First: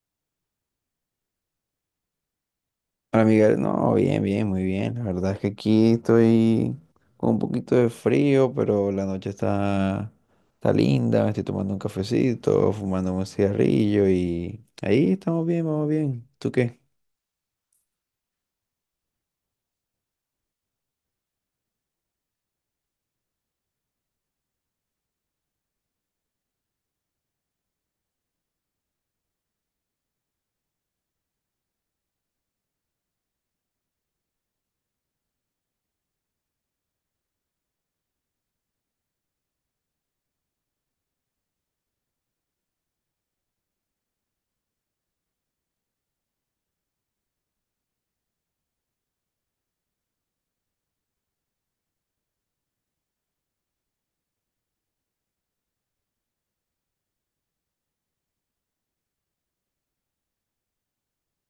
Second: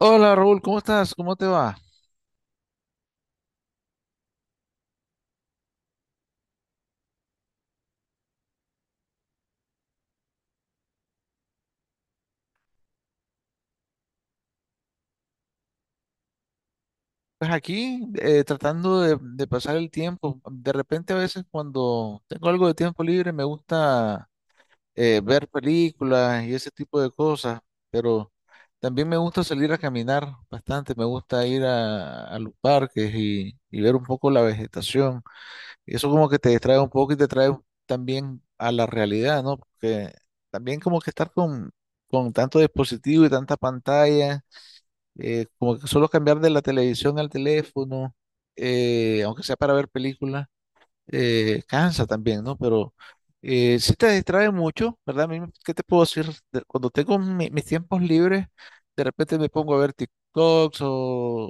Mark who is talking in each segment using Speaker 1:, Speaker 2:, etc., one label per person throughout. Speaker 1: Hola Raúl, ¿cómo estás? ¿Cómo te va?
Speaker 2: Hola Miguel, no, bien, bien, muy bien. La verdad es que aquí estoy con un poquito de frío, pero está linda, me estoy tomando un cafecito, fumando un cigarrillo y ahí estamos bien, vamos bien. ¿Tú qué?
Speaker 1: Pues aquí tratando de pasar el tiempo. De repente a veces cuando tengo algo de tiempo libre me gusta ver películas y ese tipo de cosas, pero también me gusta salir a caminar bastante, me gusta ir a los parques y ver un poco la vegetación. Y eso como que te distrae un poco y te trae también a la realidad, ¿no? Porque también como que estar con tanto dispositivo y tanta pantalla como que solo cambiar de la televisión al teléfono, aunque sea para ver películas, cansa también, ¿no? Pero sí te distrae mucho, ¿verdad? A mí, ¿qué te puedo decir? Cuando tengo mis tiempos libres, de repente me pongo a ver TikToks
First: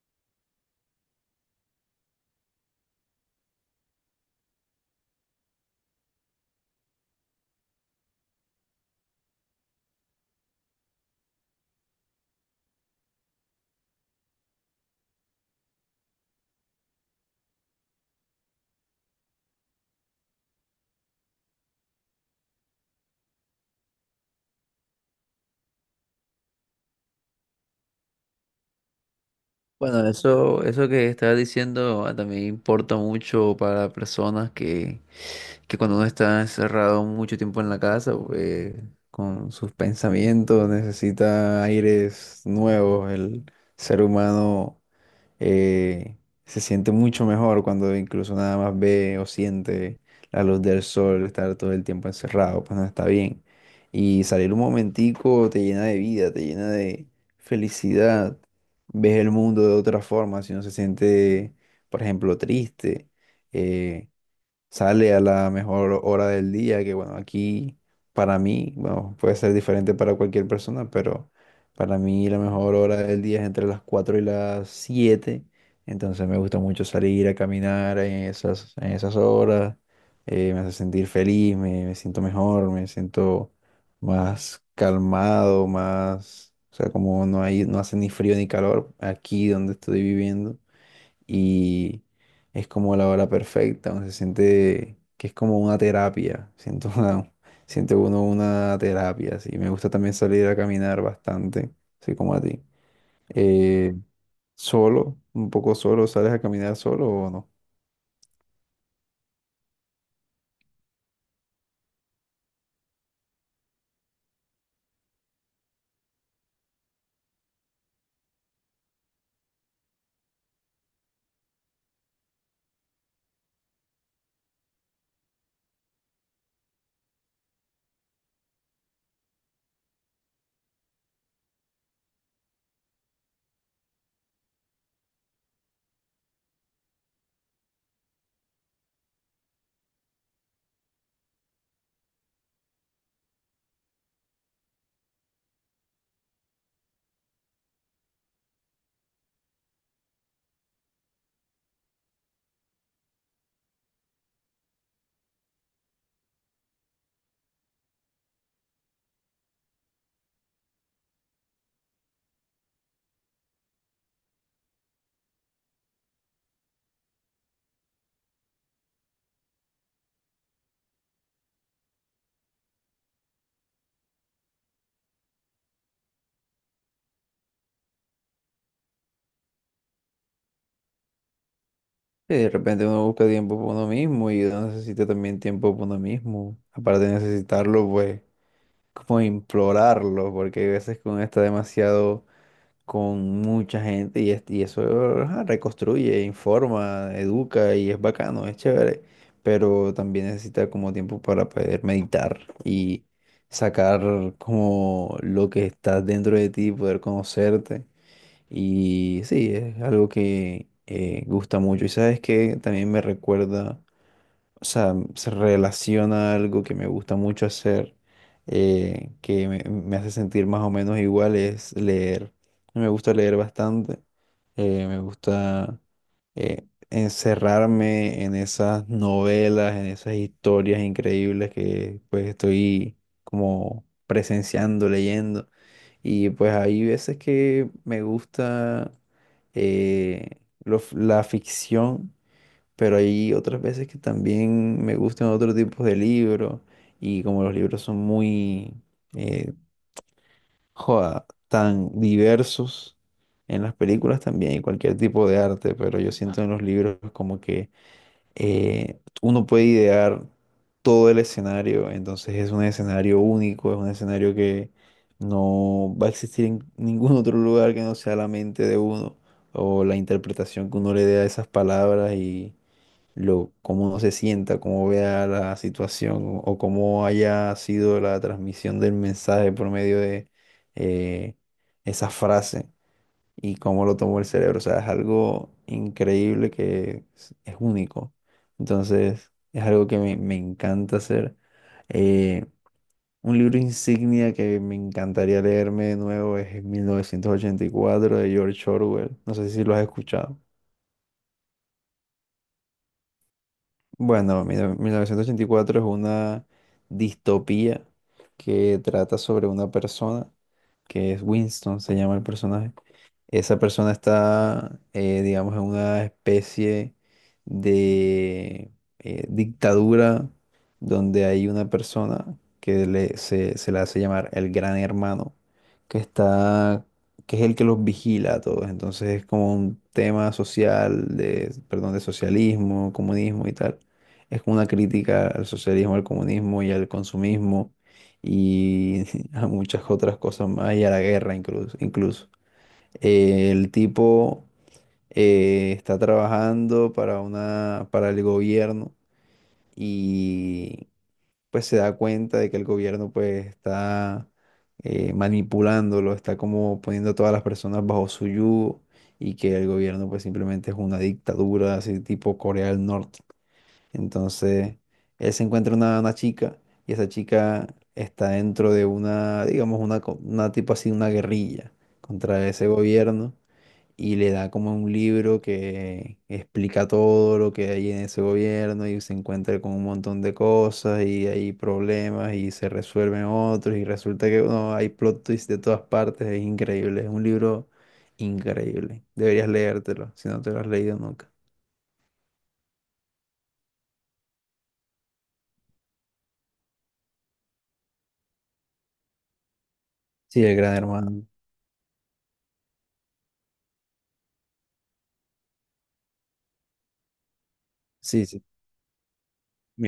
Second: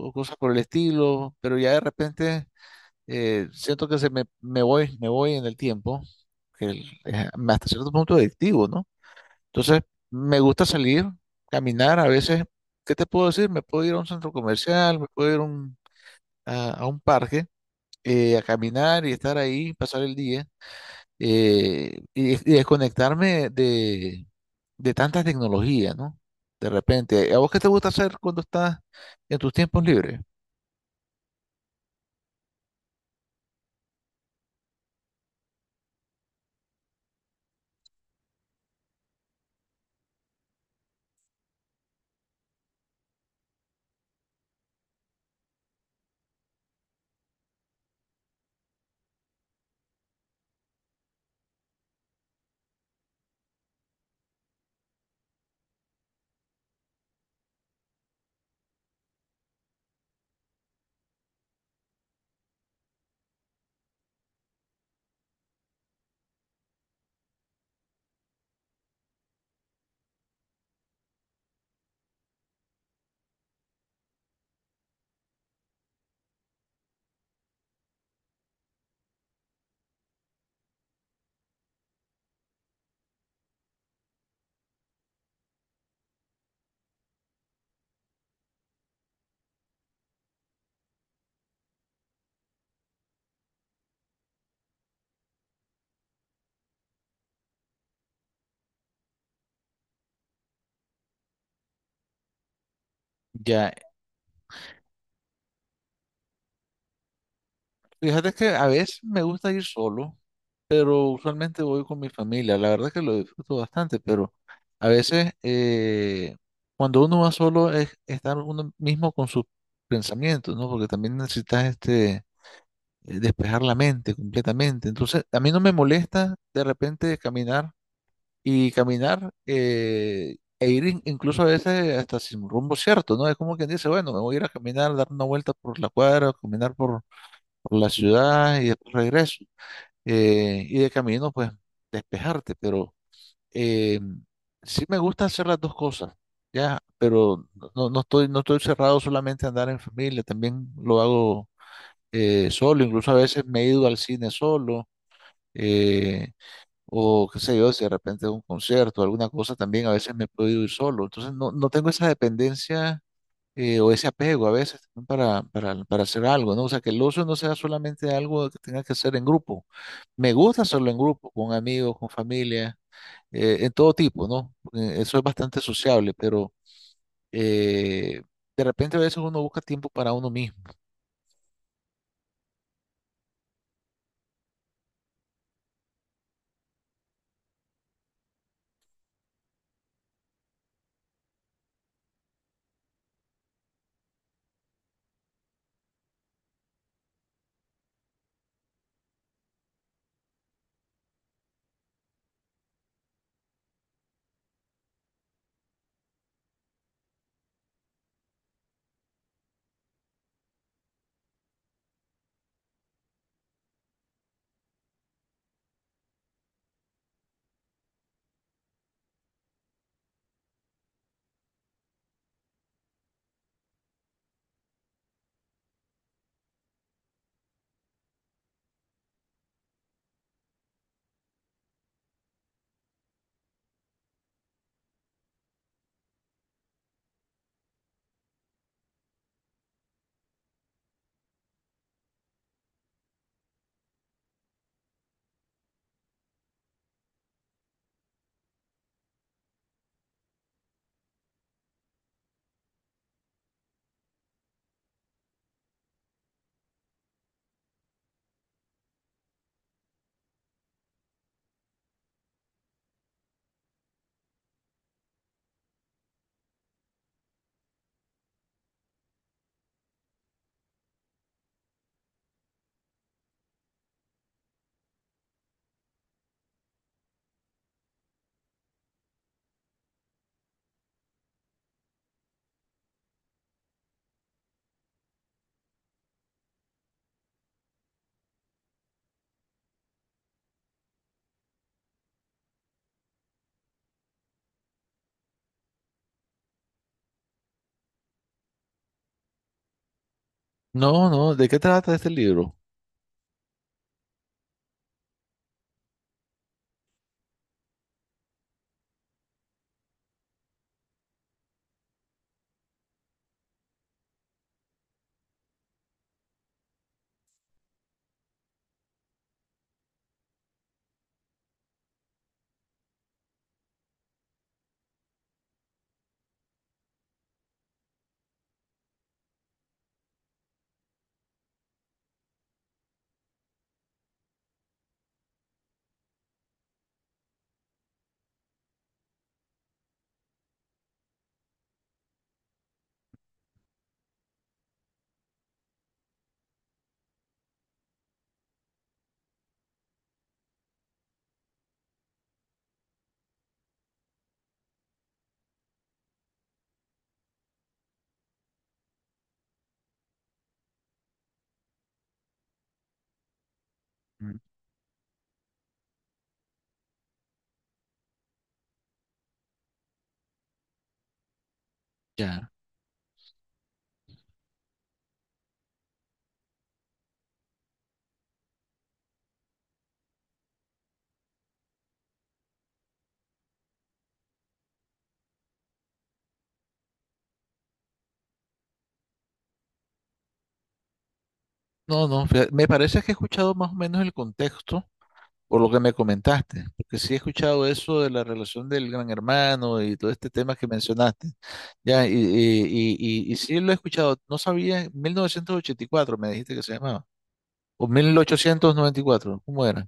Speaker 1: o cosas por el estilo, pero ya de repente siento que se me voy en el tiempo, que es hasta cierto punto adictivo, ¿no? Entonces, me gusta salir, caminar. A veces, ¿qué te puedo decir? Me puedo ir a un centro comercial, me puedo ir a a un parque, a caminar y estar ahí, pasar el día, y desconectarme de tanta tecnología, ¿no? De repente, ¿a vos qué te gusta hacer cuando estás en tus tiempos
Speaker 2: Bueno,
Speaker 1: libres?
Speaker 2: eso que estabas diciendo ah, también importa mucho para que cuando uno está encerrado mucho tiempo en la casa, pues, con sus pensamientos necesita aires nuevos. El ser humano eh, se siente mucho mejor cuando incluso nada más ve o siente la luz del sol, estar todo el tiempo encerrado, pues no está bien. Y salir un momentico te llena de vida, te llena de felicidad, ves el mundo de otra forma, si uno se siente, por ejemplo, triste, eh, sale a la mejor hora del día, que bueno, aquí para mí, bueno, puede ser diferente para cualquier persona, pero para mí la mejor hora del día es entre las 4 y las siete. Entonces me gusta mucho salir a caminar en en esas horas, me hace sentir feliz, me siento mejor, me siento más calmado, más, o sea, como no hay, no hace ni frío ni calor aquí donde estoy viviendo y es como la hora perfecta, uno se siente que es como una terapia, siento una, siente uno una terapia, sí. Me gusta también salir a caminar bastante, así como a ti.
Speaker 1: Ya,
Speaker 2: Eh, solo, un poco solo, ¿sales a caminar solo o no?
Speaker 1: fíjate que a veces me gusta ir solo, pero usualmente voy con mi familia. La verdad que lo disfruto bastante, pero a veces cuando uno va solo es estar uno mismo con sus pensamientos, ¿no? Porque también necesitas este, despejar la mente completamente. Entonces, a mí no me molesta de repente caminar y caminar e ir incluso a veces hasta sin rumbo cierto, ¿no? Es como quien dice, bueno, me voy a ir a caminar, dar una vuelta por la cuadra, caminar por la ciudad y después regreso y de camino, pues, despejarte, pero eh, sí me gusta hacer las dos cosas, ya, pero no, no estoy cerrado solamente a andar en familia, también lo hago solo, incluso a veces me he ido al cine solo, eh, o qué sé yo, si de repente un concierto, alguna cosa, también a veces me he podido ir solo, entonces no, no tengo esa dependencia o ese apego a veces también para hacer algo, ¿no? O sea, que el ocio no sea solamente algo que tenga que hacer en grupo. Me gusta hacerlo en grupo, con amigos, con familia, en todo tipo, ¿no? Porque eso es bastante sociable, pero eh, de repente a veces uno busca tiempo para uno mismo.
Speaker 2: Sí, de repente uno busca tiempo para uno mismo y uno necesita también tiempo para uno mismo. Aparte de necesitarlo, pues, como implorarlo, porque hay veces que uno está demasiado con mucha gente y, es- y eso ajá, reconstruye, informa, educa y es bacano, es chévere, pero también necesita como tiempo para poder meditar y sacar como lo que está dentro de ti, poder conocerte y sí, es algo que gusta mucho y sabes que también me recuerda, o sea, se relaciona a algo que me gusta mucho hacer, que me hace sentir más o menos igual, es leer. Me gusta leer bastante, me gusta encerrarme en esas novelas, en esas historias increíbles que pues estoy como presenciando, leyendo. Y pues hay veces que me gusta eh, lo la ficción, pero hay otras veces que también me gustan otros tipos de libros y como los libros son muy, eh, joda, tan diversos en las películas también y cualquier tipo de arte, pero yo siento en los libros como que uno puede idear todo el escenario, entonces es un escenario único, es un escenario que no va a existir en ningún otro lugar que no sea la mente de uno o la interpretación que uno le dé a esas palabras y lo, cómo se sienta, cómo vea la situación o cómo haya sido la transmisión del mensaje por medio de eh, esa frase y cómo lo tomó el cerebro. O sea, es algo increíble que es único. Entonces, es algo que me encanta hacer. Eh, un libro insignia que me encantaría leerme de nuevo es 1984 de George Orwell. No sé si lo has escuchado.
Speaker 1: No, no, ¿de qué trata este libro?
Speaker 2: Bueno, mira, 1984 es una distopía que trata sobre una persona que es Winston, se llama el personaje. Esa persona está, digamos, en una especie de dictadura donde hay una persona que le- se le hace llamar el gran hermano, que está, que es el que los vigila a todos. Entonces es como un tema social, de, perdón, de socialismo, comunismo y tal. Es como una crítica al socialismo, al comunismo y al consumismo y a muchas otras cosas más y a la guerra incluso. El tipo está trabajando para una, para el gobierno y pues se da cuenta de que el gobierno pues está manipulándolo, está como poniendo a todas las personas bajo su yugo y que el gobierno pues simplemente es una dictadura así tipo Corea del Norte.
Speaker 1: Mm.
Speaker 2: Entonces él se encuentra una chica y esa chica está dentro de una, digamos, una, co- una tipo así, una guerrilla contra
Speaker 1: Ya.
Speaker 2: ese gobierno y le da como un libro que explica todo lo que hay en ese gobierno y se encuentra con un montón de cosas y hay problemas y se resuelven otros y resulta que no, hay plot twists de todas partes, es increíble, es un libro increíble. Deberías leértelo si no te lo has leído nunca.
Speaker 1: No, no, fíjate, me parece que he escuchado más o menos el contexto, por lo que me comentaste, porque sí he escuchado eso de la relación del gran hermano y todo este
Speaker 2: Sí,
Speaker 1: tema
Speaker 2: El
Speaker 1: que
Speaker 2: Gran Hermano.
Speaker 1: mencionaste, ya, y sí lo he escuchado, no sabía, 1984 me dijiste que se llamaba, o
Speaker 2: Sí, sí,
Speaker 1: 1894, ¿cómo era?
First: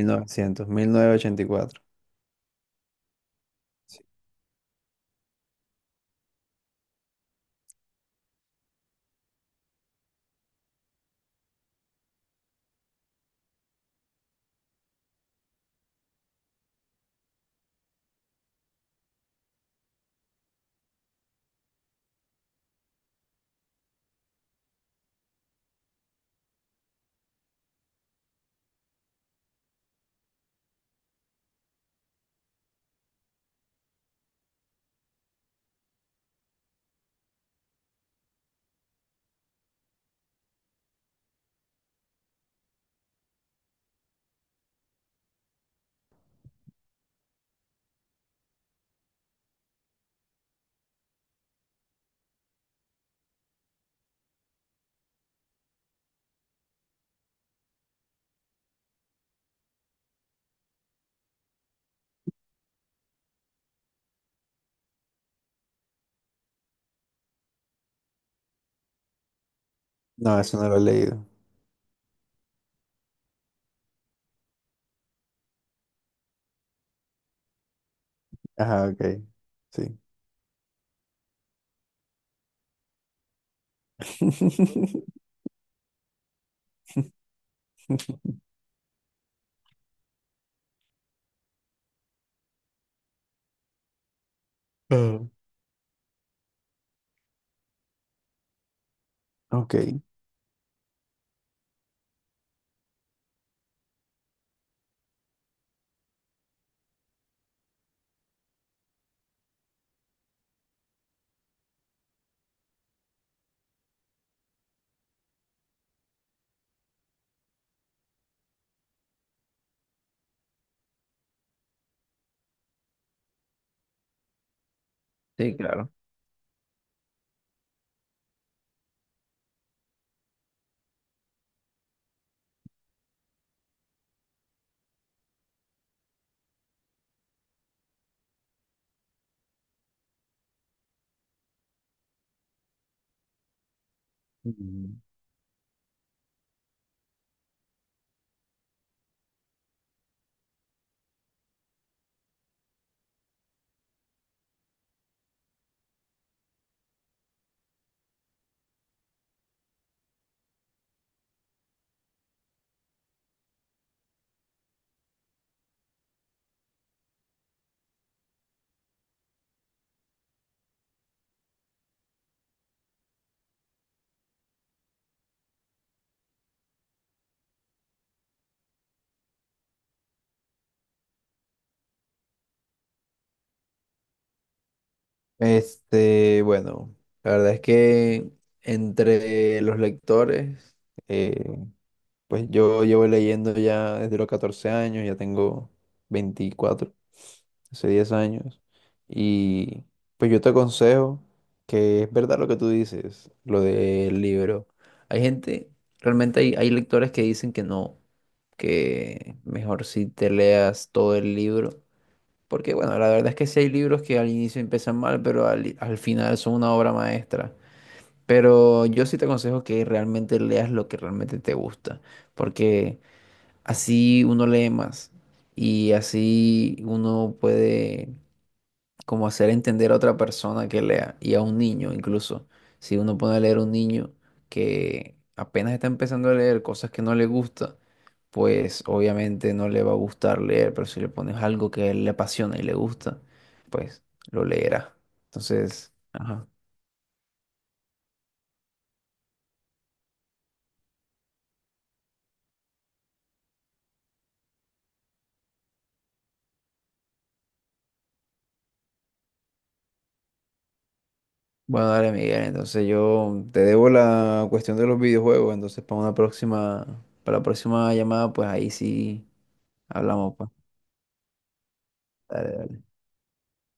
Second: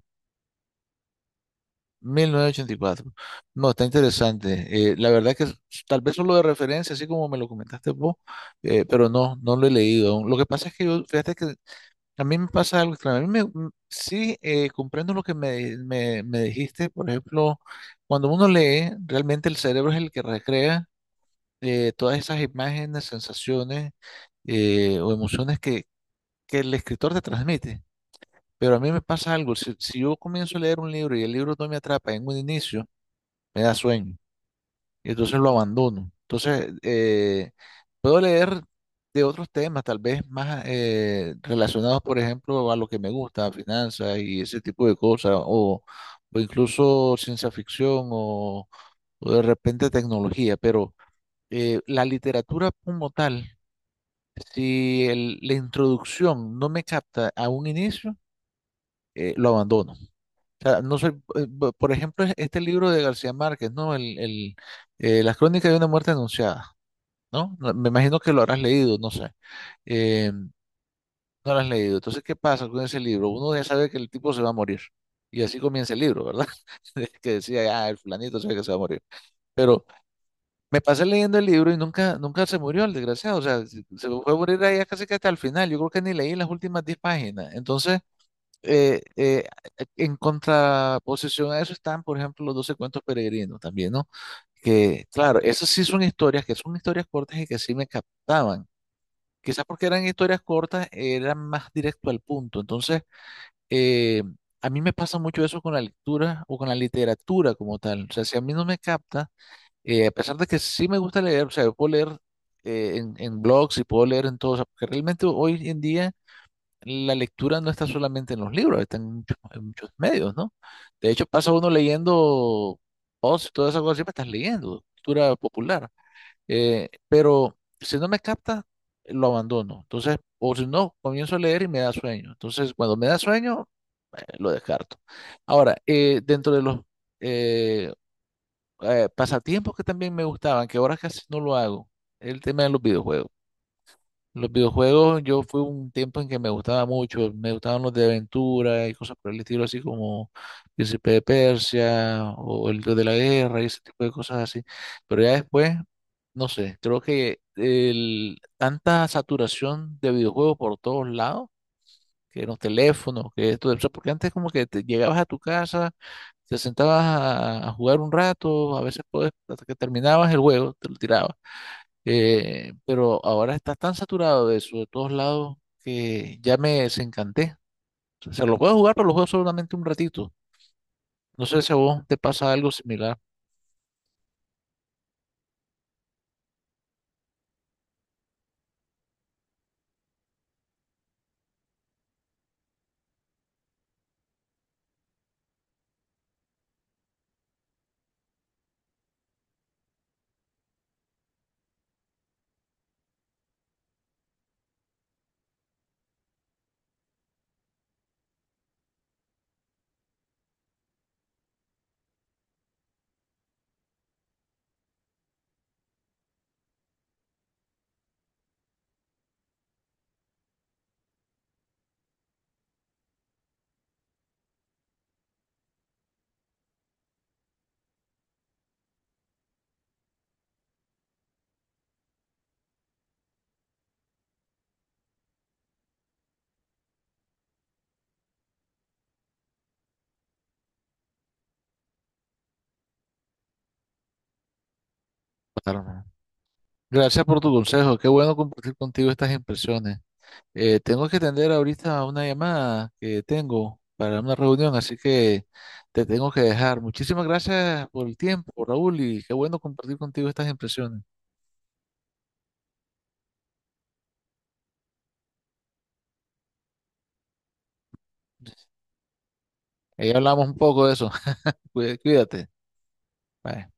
Speaker 2: 1900, 1984.
Speaker 1: 1984. No, está
Speaker 2: Sí.
Speaker 1: interesante. La verdad que tal vez solo de referencia, así como me lo comentaste vos, pero no, no lo he leído aún. Lo que pasa es que yo, fíjate que a mí me pasa algo extraño. A mí sí, comprendo lo que me dijiste. Por ejemplo, cuando uno lee, realmente el cerebro es el que recrea todas esas imágenes, sensaciones o emociones que el escritor te transmite. Pero a mí me pasa algo. Si yo comienzo a leer un libro y el libro no me atrapa en un inicio, me da sueño y entonces lo abandono. Entonces, puedo leer de otros temas, tal vez más relacionados, por ejemplo, a lo que me gusta, finanzas y ese tipo de cosas, o incluso ciencia ficción o de repente tecnología, pero la literatura como tal, si la introducción no me capta a un inicio, lo abandono. O sea, no soy, por ejemplo, este libro de García Márquez, ¿no? Las crónicas de una muerte anunciada, ¿no? No, me imagino que lo habrás leído, no sé. Eh,
Speaker 2: No, eso no lo
Speaker 1: no
Speaker 2: he leído.
Speaker 1: lo has leído. Entonces, ¿qué pasa con ese libro? Uno ya sabe que el tipo se va a morir. Y así comienza el libro, ¿verdad? De Que decía, ah, el fulanito sabe que se va a
Speaker 2: Ajá,
Speaker 1: morir.
Speaker 2: ok.
Speaker 1: Pero
Speaker 2: Sí.
Speaker 1: me pasé leyendo el libro y nunca, nunca se murió el desgraciado. O sea, se fue a morir ahí casi que hasta el final. Yo creo que ni leí las últimas 10 páginas. Entonces, eh, eh, en contraposición a eso están, por ejemplo, los 12 cuentos peregrinos también, ¿no? Que,
Speaker 2: Ah,
Speaker 1: claro, esas sí son historias, que son historias cortas y que sí me captaban. Quizás porque
Speaker 2: ok.
Speaker 1: eran historias cortas, eran más directo al punto. Entonces, eh, a mí me pasa mucho eso con la lectura o con la literatura como tal. O sea, si a mí no me capta, a pesar de que sí me gusta leer, o sea, yo puedo leer en blogs y puedo leer en todo, o sea, porque realmente hoy en día la lectura no está solamente en los libros, está en muchos medios, ¿no? De hecho, pasa uno leyendo posts y todas esas cosas, siempre estás leyendo, cultura
Speaker 2: Sí,
Speaker 1: popular.
Speaker 2: claro.
Speaker 1: Pero si no me capta, lo abandono. Entonces, o si no, comienzo a leer y me da sueño. Entonces, cuando me da sueño, lo descarto. Ahora, dentro de los eh, pasatiempos que también me gustaban, que ahora casi no lo hago, el tema de los videojuegos. Los
Speaker 2: Mm.
Speaker 1: videojuegos, yo fui un tiempo en que me gustaba mucho, me gustaban los de aventura y cosas por el estilo, así como Príncipe de Persia o el Dios de la Guerra y ese tipo de cosas así. Pero ya después, no sé, creo que el, tanta saturación de videojuegos por todos lados, que los teléfonos, que esto, o sea, porque antes como que te llegabas a tu casa, te sentabas a jugar un rato, a veces podés, hasta que terminabas el juego, te lo tirabas pero ahora está tan saturado de eso de todos lados que ya me desencanté. O sea, lo puedo jugar, pero lo juego solamente un ratito. No sé si a vos te pasa algo similar.
Speaker 2: Este, bueno, la verdad es que entre los lectores, eh, pues yo llevo leyendo ya desde los 14 años, ya tengo 24, hace 10 años, y pues yo te aconsejo, que es verdad lo que tú dices, lo del libro. Hay gente, realmente hay, hay lectores que dicen que no, que mejor si te leas todo el libro, porque bueno, la verdad es que sí hay libros que al inicio empiezan mal, pero al final son una obra maestra. Pero yo sí te aconsejo que realmente leas lo que realmente te gusta, porque así uno lee más y así uno puede como hacer entender a otra persona que lea y a un niño incluso. Si uno pone a leer a un niño que apenas está empezando a leer cosas que no le gusta, pues obviamente no le va a gustar leer, pero si le pones algo que a él le apasiona y le gusta, pues lo leerá. Entonces,
Speaker 1: Carmen.
Speaker 2: ajá.
Speaker 1: Gracias por tu consejo. Qué bueno compartir contigo estas impresiones. Tengo que atender ahorita una llamada que tengo para una reunión, así que te tengo que dejar. Muchísimas gracias por el tiempo, Raúl, y qué bueno compartir contigo estas impresiones.
Speaker 2: Bueno, dale, Miguel, entonces yo te debo la cuestión de los videojuegos, entonces para una próxima, para la próxima llamada, pues ahí sí
Speaker 1: Ahí
Speaker 2: hablamos,
Speaker 1: hablamos
Speaker 2: pues.
Speaker 1: un poco de eso. Cuídate.
Speaker 2: Dale, dale.
Speaker 1: Bye.